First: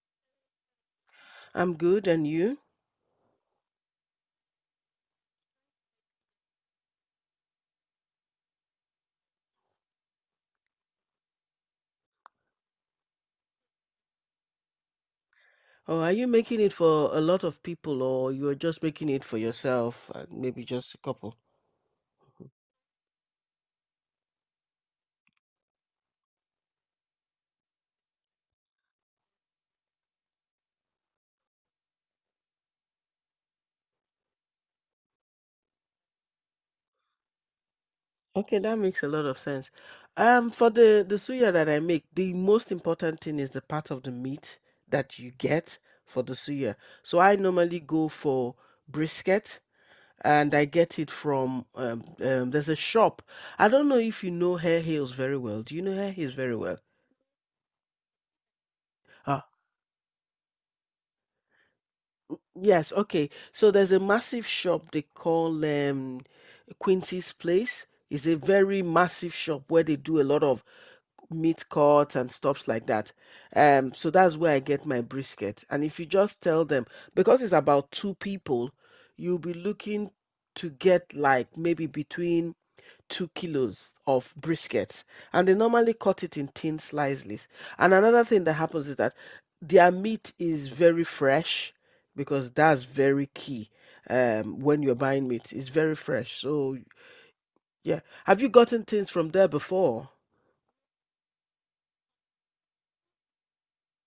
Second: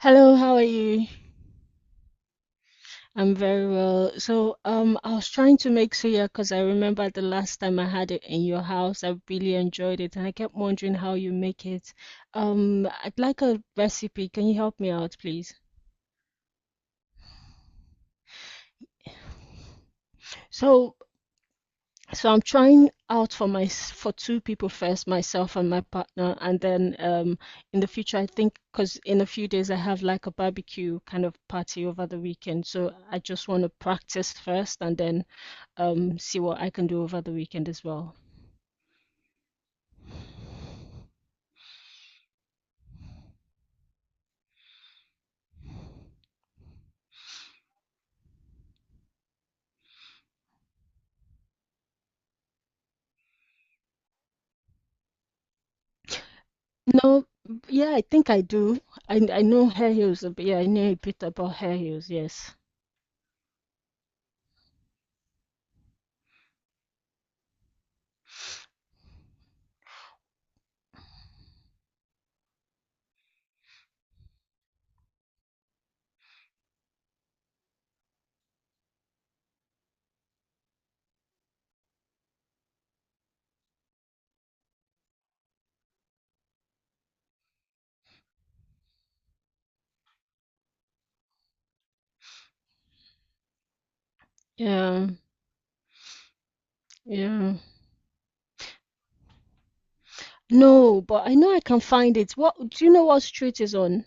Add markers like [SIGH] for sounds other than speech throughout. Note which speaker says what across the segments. Speaker 1: Hello, how are you?
Speaker 2: I'm good, and you?
Speaker 1: I'm very well. I was trying to make suya because I remember the last time I had it in your house. I really enjoyed it, and I kept wondering how you make it. I'd like a recipe. Can you help me out, please?
Speaker 2: Or are you making it for a lot of people, or you're just making it for yourself and maybe just
Speaker 1: So,
Speaker 2: a couple?
Speaker 1: so I'm trying out for for two people first, myself and my partner, and then in the future, I think because in a few days I have like a barbecue kind of party over the weekend, so I just want to practice first, and then see what I can do over the weekend as well.
Speaker 2: Okay, that makes a lot of sense. For the suya that I make, the most important thing is the part of the meat that you get for the suya. So I normally go for brisket. And I get it from there's a shop. I don't know if you know Hair Heels very well. Do you know Hair Heels very well?
Speaker 1: No, yeah, I think I do. I
Speaker 2: Ah,
Speaker 1: know hair heels a bit. Yeah, I know a bit about hair heels. Yes.
Speaker 2: yes. Okay. So there's a massive shop they call Quincy's Place. It's a very massive shop where they do a lot of meat cuts and stuffs like that. So that's where I get my brisket. And if you just tell them, because it's about two people, you'll be looking to get like maybe between 2 kilos of brisket, and they normally cut it in thin slices. And another thing that happens is that their meat is very fresh because that's very key when you're
Speaker 1: Yeah,
Speaker 2: buying meat. It's very fresh. So,
Speaker 1: yeah.
Speaker 2: yeah. Have you gotten things from there before?
Speaker 1: No, but I know I can find it. What do you know what street is on?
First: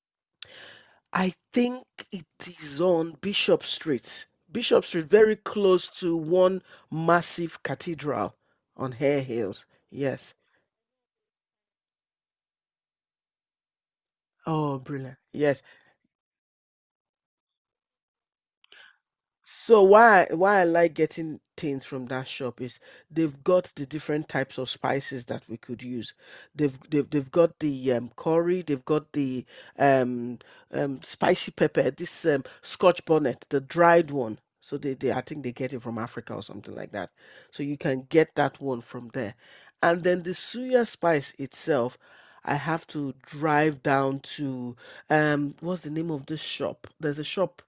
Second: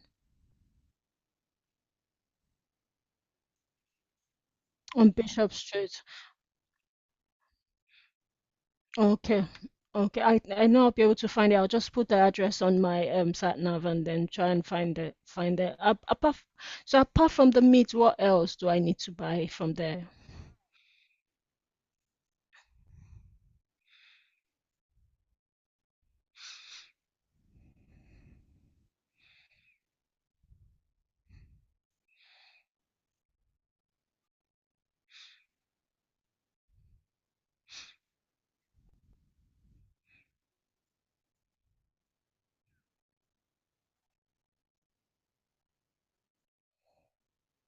Speaker 2: I think it is on Bishop Street. Bishop Street,
Speaker 1: On
Speaker 2: very
Speaker 1: Bishop
Speaker 2: close
Speaker 1: Street.
Speaker 2: to one massive cathedral on Hare
Speaker 1: Okay.
Speaker 2: Hills.
Speaker 1: Okay.
Speaker 2: Yes.
Speaker 1: I know I'll be able to find it. I'll just put the address on my sat nav and then try and
Speaker 2: Oh, brilliant.
Speaker 1: find
Speaker 2: Yes.
Speaker 1: it. So apart from the meat, what else do I need to buy from
Speaker 2: So
Speaker 1: there?
Speaker 2: why I like getting things from that shop is they've got the different types of spices that we could use. They've got the curry, they've got the um, spicy pepper, this Scotch bonnet, the dried one. So, they I think they get it from Africa or something like that. So you can get that one from there. And then the suya spice itself, I have to drive down to what's the name of this shop? There's a shop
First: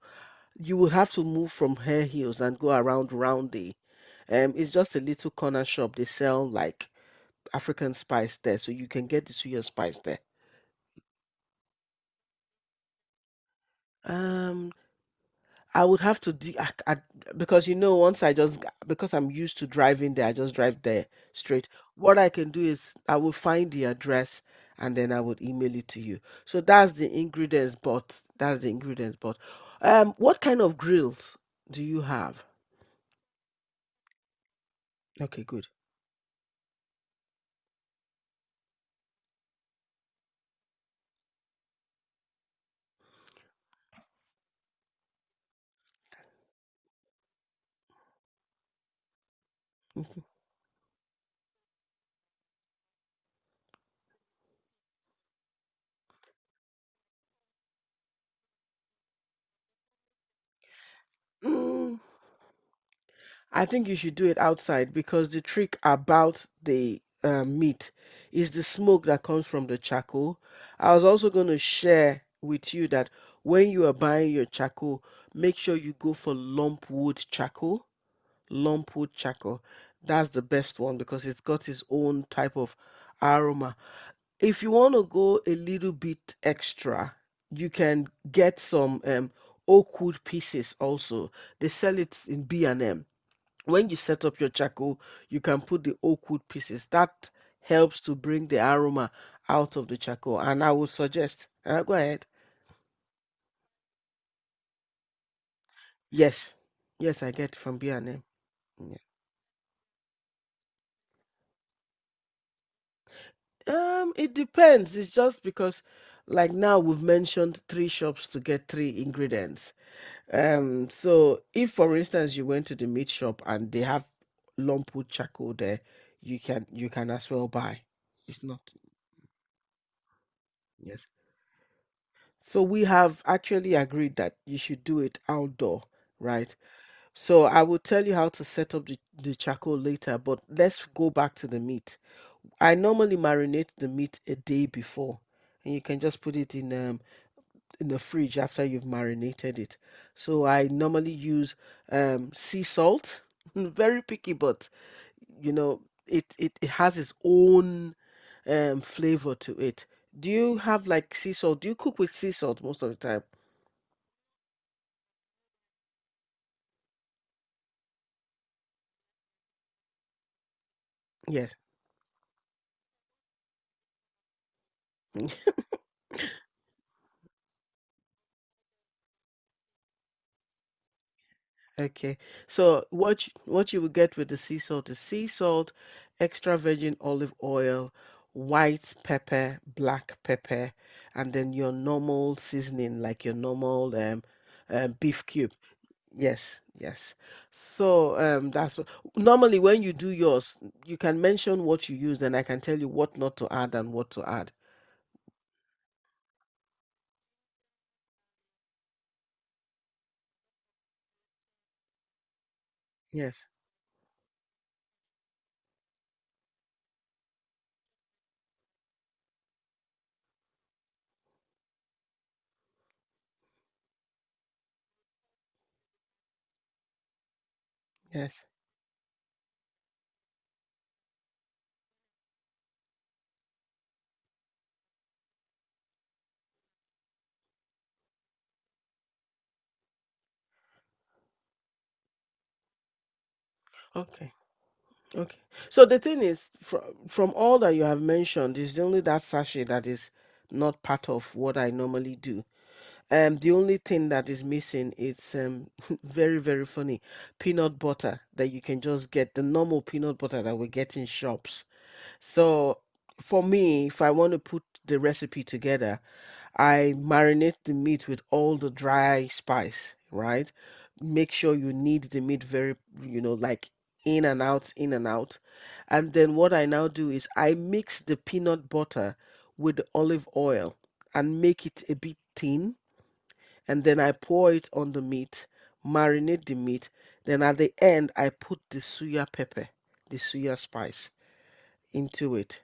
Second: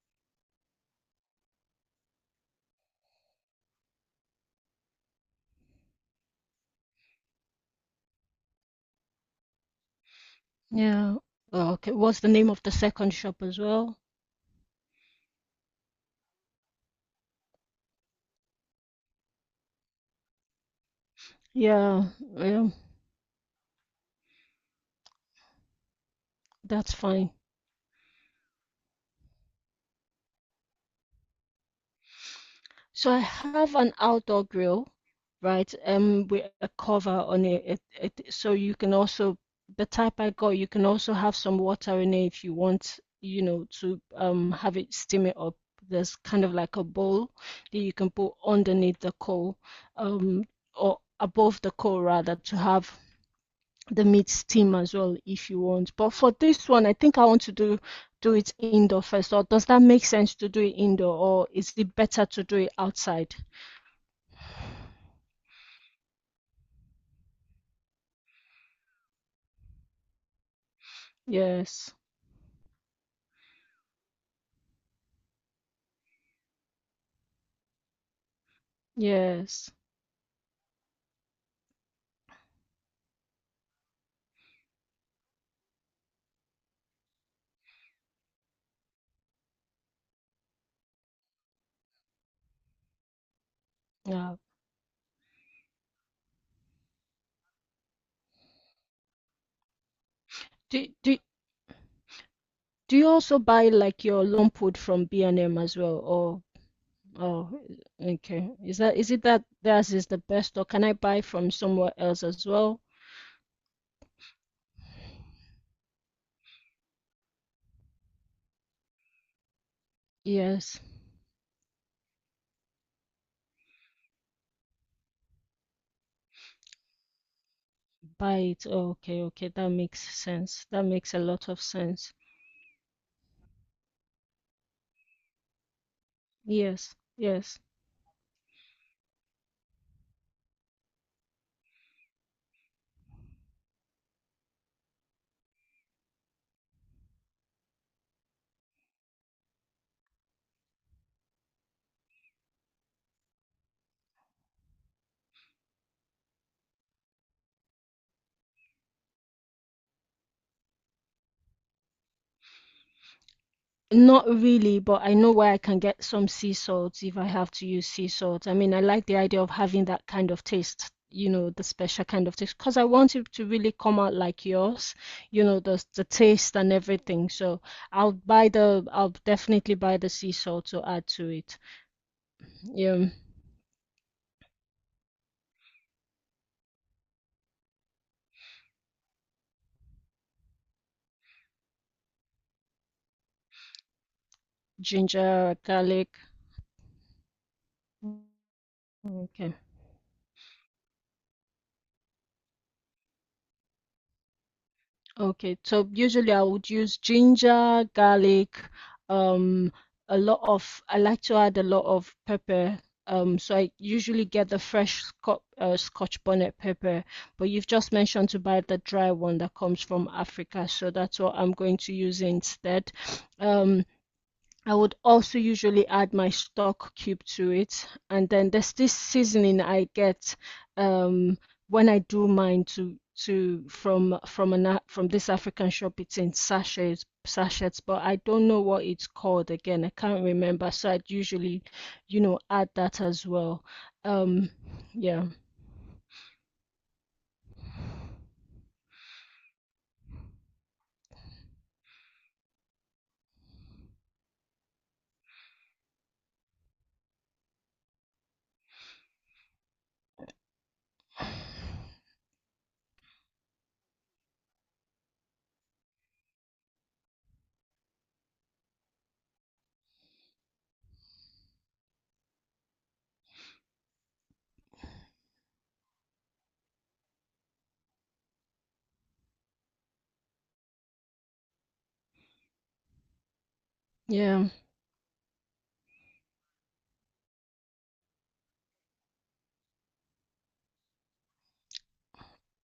Speaker 2: you will have to move from Hare Heels and go around Roundy. It's just a little corner shop. They sell like African spice there, so you can get the suya spice there.
Speaker 1: Yeah. Okay. What's the name of the second shop as well?
Speaker 2: Um, I would have to because you know once I just, because I'm used to driving there, I just drive there straight.
Speaker 1: Yeah,
Speaker 2: What I can do
Speaker 1: yeah,
Speaker 2: is I will find the address and then I would email it to you. So
Speaker 1: that's fine.
Speaker 2: that's the ingredients, but what kind of grills do you have?
Speaker 1: So I have an outdoor grill,
Speaker 2: Okay, good.
Speaker 1: right? With a cover on it. So you can also, the type I got, you can also have some water in it if you want, to have it steam it up. There's kind of like a bowl that you can put underneath the coal,
Speaker 2: Mhm.
Speaker 1: um, or above the coal rather, to have the meat steam as well if you want. But for this one, I think I want to do it indoor first. Or does that make sense to do it indoor, or is it
Speaker 2: Mm,
Speaker 1: better to do it outside?
Speaker 2: I think you should do it outside because the trick about the meat is the smoke that comes from the charcoal. I was also going to
Speaker 1: Yes,
Speaker 2: share with you that when you are buying your charcoal, make sure you go for lump wood charcoal. Lump wood charcoal.
Speaker 1: yes,
Speaker 2: That's the best one because it's got its own type of aroma. If you want to go a little bit extra, you can get some oak wood pieces also. They sell it in B&M. When you set
Speaker 1: yeah.
Speaker 2: up your charcoal, you can put the oak wood pieces. That helps to bring the aroma out of the charcoal. And I
Speaker 1: Do
Speaker 2: would
Speaker 1: do
Speaker 2: suggest, go ahead.
Speaker 1: do you also buy like your lump wood from B&M as well, or
Speaker 2: Yes, yes, I get
Speaker 1: oh,
Speaker 2: from B&M.
Speaker 1: okay. Is
Speaker 2: Yeah.
Speaker 1: that is it that theirs is the best, or can I buy from somewhere else as well?
Speaker 2: It depends. It's just because, like now, we've mentioned three shops to get three ingredients.
Speaker 1: Yes,
Speaker 2: So if, for instance, you went to the meat shop and they have lump wood charcoal there, you can as well buy.
Speaker 1: buy
Speaker 2: It's not,
Speaker 1: it. Oh, okay, okay. That makes sense. That
Speaker 2: yes.
Speaker 1: makes a lot of sense.
Speaker 2: So we have actually agreed that you should do it outdoor, right?
Speaker 1: Yes,
Speaker 2: So
Speaker 1: yes.
Speaker 2: I will tell you how to set up the charcoal later, but let's go back to the meat. I normally marinate the meat a day before, and you can just put it in the fridge after you've marinated it. So I normally use sea salt. [LAUGHS] Very picky, but you know, it has its own flavor to it. Do you have like sea salt? Do you cook with sea salt most of the time?
Speaker 1: Not really, but I know where I can get some sea salt if I have to use sea salt. I mean, I like the idea of having that kind of taste, you know,
Speaker 2: Yes.
Speaker 1: the special kind of taste, because I want it to really come out like yours, you
Speaker 2: [LAUGHS]
Speaker 1: know, the taste and everything. So I'll buy I'll definitely buy the sea salt to add to it.
Speaker 2: Okay. So
Speaker 1: Yeah,
Speaker 2: what you will get with the sea salt is sea salt, extra virgin olive oil, white pepper, black pepper, and then your normal seasoning, like your normal beef cube.
Speaker 1: ginger, garlic.
Speaker 2: Yes, yes. So
Speaker 1: Mm,
Speaker 2: that's what,
Speaker 1: Okay.
Speaker 2: normally when you do yours, you can mention what you use, and I can tell you what not to add and what to add.
Speaker 1: Okay, so usually I would use ginger, garlic, um, a lot of, I like to add a lot of pepper.
Speaker 2: Yes,
Speaker 1: So I usually get the fresh Scotch bonnet pepper, but you've just mentioned to buy the dry one that comes from Africa, so that's what I'm going to use instead. Um, I would also usually add my stock cube to it. And
Speaker 2: yes.
Speaker 1: then there's this seasoning I get um, when I do mine to from an from this African shop. It's in sachets, but I don't know what it's called again. I can't remember. So I'd usually, you know, add that as well.
Speaker 2: Okay.
Speaker 1: Um, yeah,
Speaker 2: Okay. So the thing is, from all that you have mentioned, is only that sachet that is not part of what I normally do. The only thing that is missing is [LAUGHS] very funny, peanut butter that you can just get, the normal peanut butter that we get in shops. So for me, if I want to put the recipe together, I marinate the meat with all the dry spice, right? Make sure you knead the meat very, you know, like in and out, in and out. And then what I now do is I mix the peanut butter with the olive oil and make it a bit thin. And then I
Speaker 1: yeah.
Speaker 2: pour it on the meat, marinate the meat. Then at the end, I put the suya pepper, the suya spice into it.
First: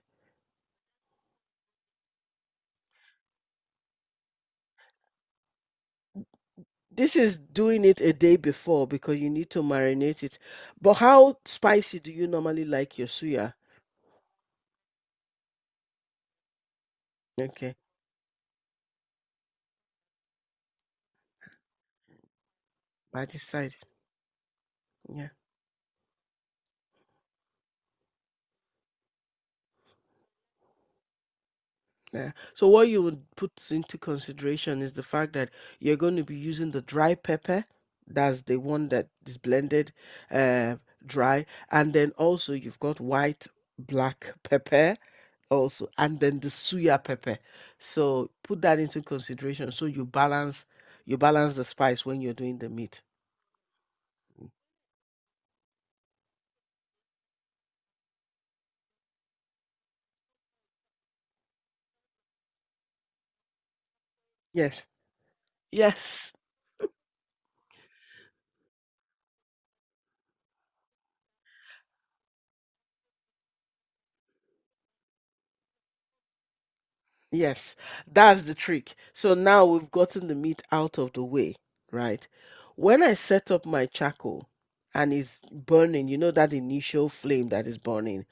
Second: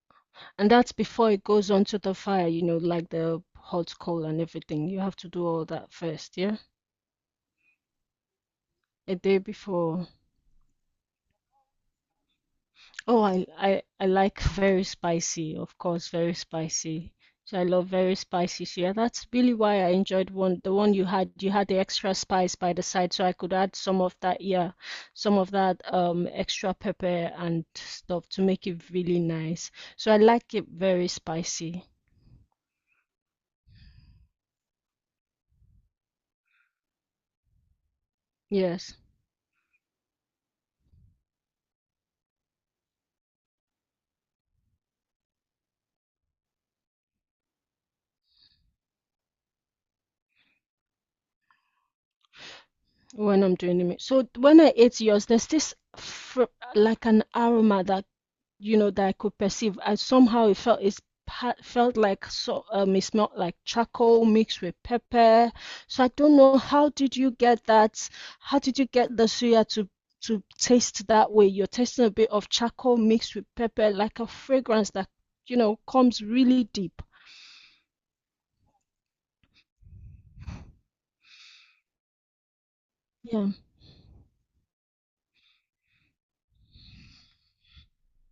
Speaker 1: And that's before it goes onto the fire, you know, like the hot coal and everything. You have to do all that first, yeah?
Speaker 2: This is doing it a day before
Speaker 1: A
Speaker 2: because you
Speaker 1: day
Speaker 2: need to
Speaker 1: before.
Speaker 2: marinate it. But how spicy do you normally like your
Speaker 1: Oh,
Speaker 2: suya?
Speaker 1: I like [LAUGHS] very spicy, of course, very spicy. So I
Speaker 2: Okay,
Speaker 1: love very spicy. So yeah, that's really why I enjoyed one the one you had. You had the extra spice by the side,
Speaker 2: I
Speaker 1: so I could add
Speaker 2: decided.
Speaker 1: some of that, yeah,
Speaker 2: Yeah.
Speaker 1: some of that extra pepper and stuff to make it really nice. So I like it very spicy.
Speaker 2: Yeah. So what you would put into consideration is the fact that you're going to be using the dry pepper. That's the one
Speaker 1: Yes,
Speaker 2: that is blended, uh, dry, and then also you've got white, black pepper also, and then the suya pepper, so put that into consideration so you balance the spice when you're doing the meat.
Speaker 1: when I'm doing it. So
Speaker 2: Mm.
Speaker 1: when I ate yours, there's this fr like an aroma that you know, that I could perceive. I somehow it felt like it smelled like charcoal mixed with
Speaker 2: Yes,
Speaker 1: pepper. So I
Speaker 2: yes.
Speaker 1: don't know how did you get that? How did you get the suya to taste that way? You're tasting a bit of charcoal mixed with pepper, like a fragrance that you know comes really deep.
Speaker 2: Yes, that's the trick. So now we've gotten the meat out of the way, right? When I
Speaker 1: Yeah.
Speaker 2: set up my charcoal and it's burning, you know that initial flame that is burning,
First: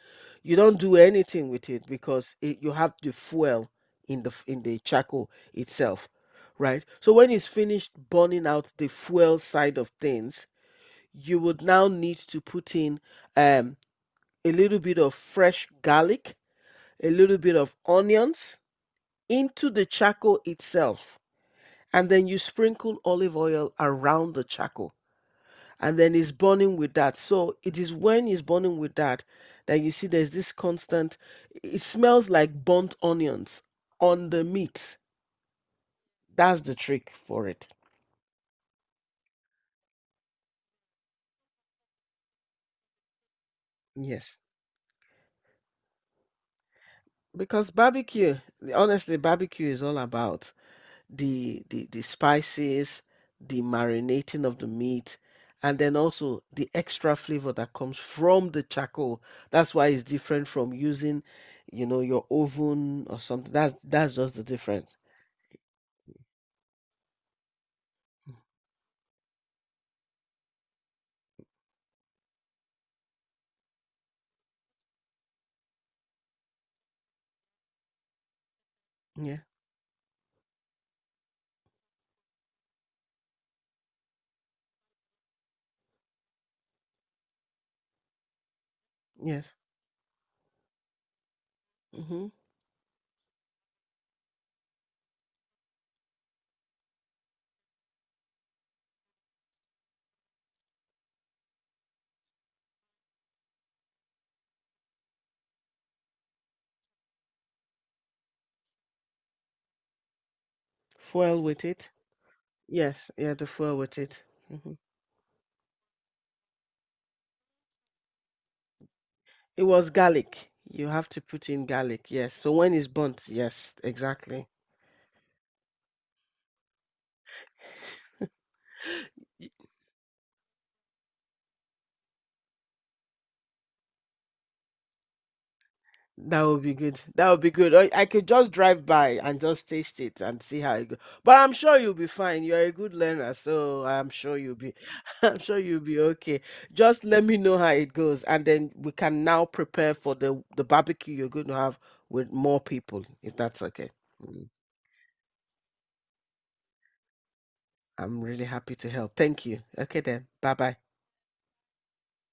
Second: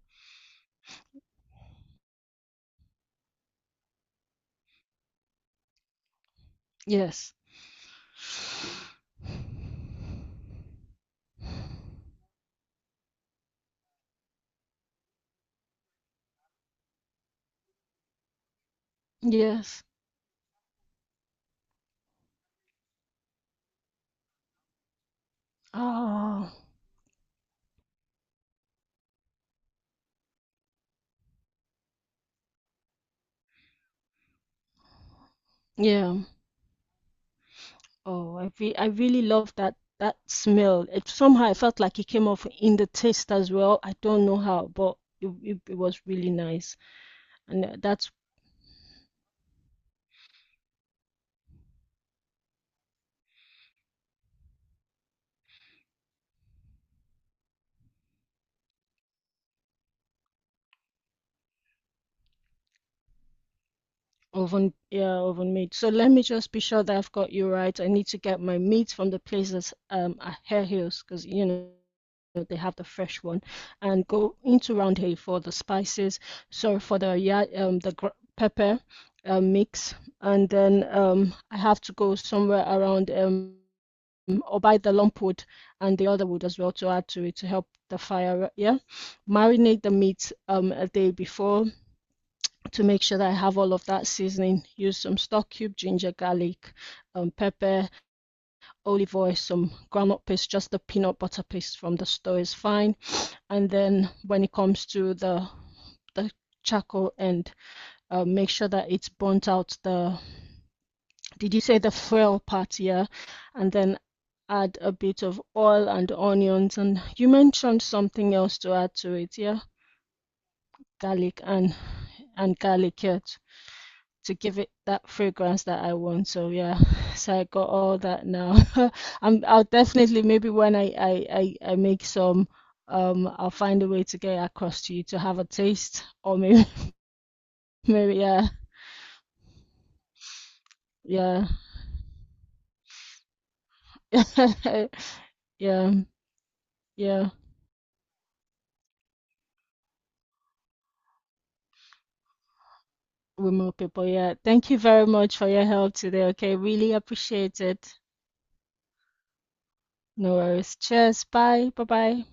Speaker 2: you don't do anything with it because it, you have the fuel in the in the charcoal itself, right? So when
Speaker 1: Yes.
Speaker 2: it's finished burning out the fuel side of things, you would now need to put in um, a little bit of fresh garlic, a little bit of onions into
Speaker 1: Yes.
Speaker 2: the charcoal itself. And then you sprinkle olive oil around the charcoal. And then it's
Speaker 1: Oh,
Speaker 2: burning with that. So it is when it's burning with that that you see there's this constant, it smells like burnt onions on the meat.
Speaker 1: yeah.
Speaker 2: That's the trick for it.
Speaker 1: Oh, I really love that smell. It somehow I felt like it came off in the taste as well. I don't
Speaker 2: Yes.
Speaker 1: know how, but it was really nice. And
Speaker 2: Because
Speaker 1: that's
Speaker 2: barbecue, honestly, barbecue is all about the spices, the marinating of the meat, and then also the extra flavor that comes from the charcoal. That's why it's different from using, you know, your oven or something. That's just the
Speaker 1: oven
Speaker 2: difference.
Speaker 1: yeah, oven made. So let me just be sure that I've got you right. I need to
Speaker 2: Mm.
Speaker 1: get my meat from the places at Hare Hills because you know they have the fresh one, and go into Round Hay for the spices. Sorry for the the gr pepper
Speaker 2: Yeah.
Speaker 1: mix, and then I have to go somewhere around or buy the lump wood and the other wood as well to add to it to help the fire. Yeah,
Speaker 2: Yes.
Speaker 1: marinate the meat a day before
Speaker 2: Mm-hmm.
Speaker 1: to make sure that I have all of that seasoning. Use some stock cube, ginger, garlic, pepper, olive oil, some groundnut paste, just the peanut butter paste from the store is fine. And then when it comes to the charcoal end, make sure that it's burnt out the
Speaker 2: Foil
Speaker 1: Did you
Speaker 2: with
Speaker 1: say
Speaker 2: it.
Speaker 1: the frill part? Yeah.
Speaker 2: Yes. Yeah. The
Speaker 1: And
Speaker 2: foil with
Speaker 1: then
Speaker 2: it. Hmm.
Speaker 1: add a bit of oil and onions. And you mentioned something else to add to it. Yeah.
Speaker 2: It was garlic. You have to
Speaker 1: Garlic
Speaker 2: put in garlic. Yes. So
Speaker 1: and
Speaker 2: when it's
Speaker 1: garlic yeah,
Speaker 2: burnt, yes,
Speaker 1: to
Speaker 2: exactly.
Speaker 1: give it that fragrance that I want. So yeah, [LAUGHS] so I got all that now. [LAUGHS] I'll definitely maybe when I make some, I'll find a way to get it across to you to have a taste, or
Speaker 2: That would
Speaker 1: maybe
Speaker 2: be good. That would be good.
Speaker 1: [LAUGHS]
Speaker 2: I
Speaker 1: maybe
Speaker 2: could
Speaker 1: yeah
Speaker 2: just drive by and just taste it and see how it goes. But
Speaker 1: yeah
Speaker 2: I'm sure you'll be fine. You're a good learner, so I'm sure you'll be [LAUGHS]
Speaker 1: [LAUGHS]
Speaker 2: I'm sure you'll
Speaker 1: yeah
Speaker 2: be okay. Just let
Speaker 1: yeah.
Speaker 2: me know how it goes, and then we can now prepare for the barbecue you're going to have with more people, if
Speaker 1: With
Speaker 2: that's
Speaker 1: more
Speaker 2: okay.
Speaker 1: people, yeah.
Speaker 2: Mm.
Speaker 1: Thank you very much for your help today. Okay, really appreciate it.
Speaker 2: I'm really happy to help. Thank you. Okay then.
Speaker 1: No
Speaker 2: Bye-bye.
Speaker 1: worries. Cheers. Bye. Bye bye.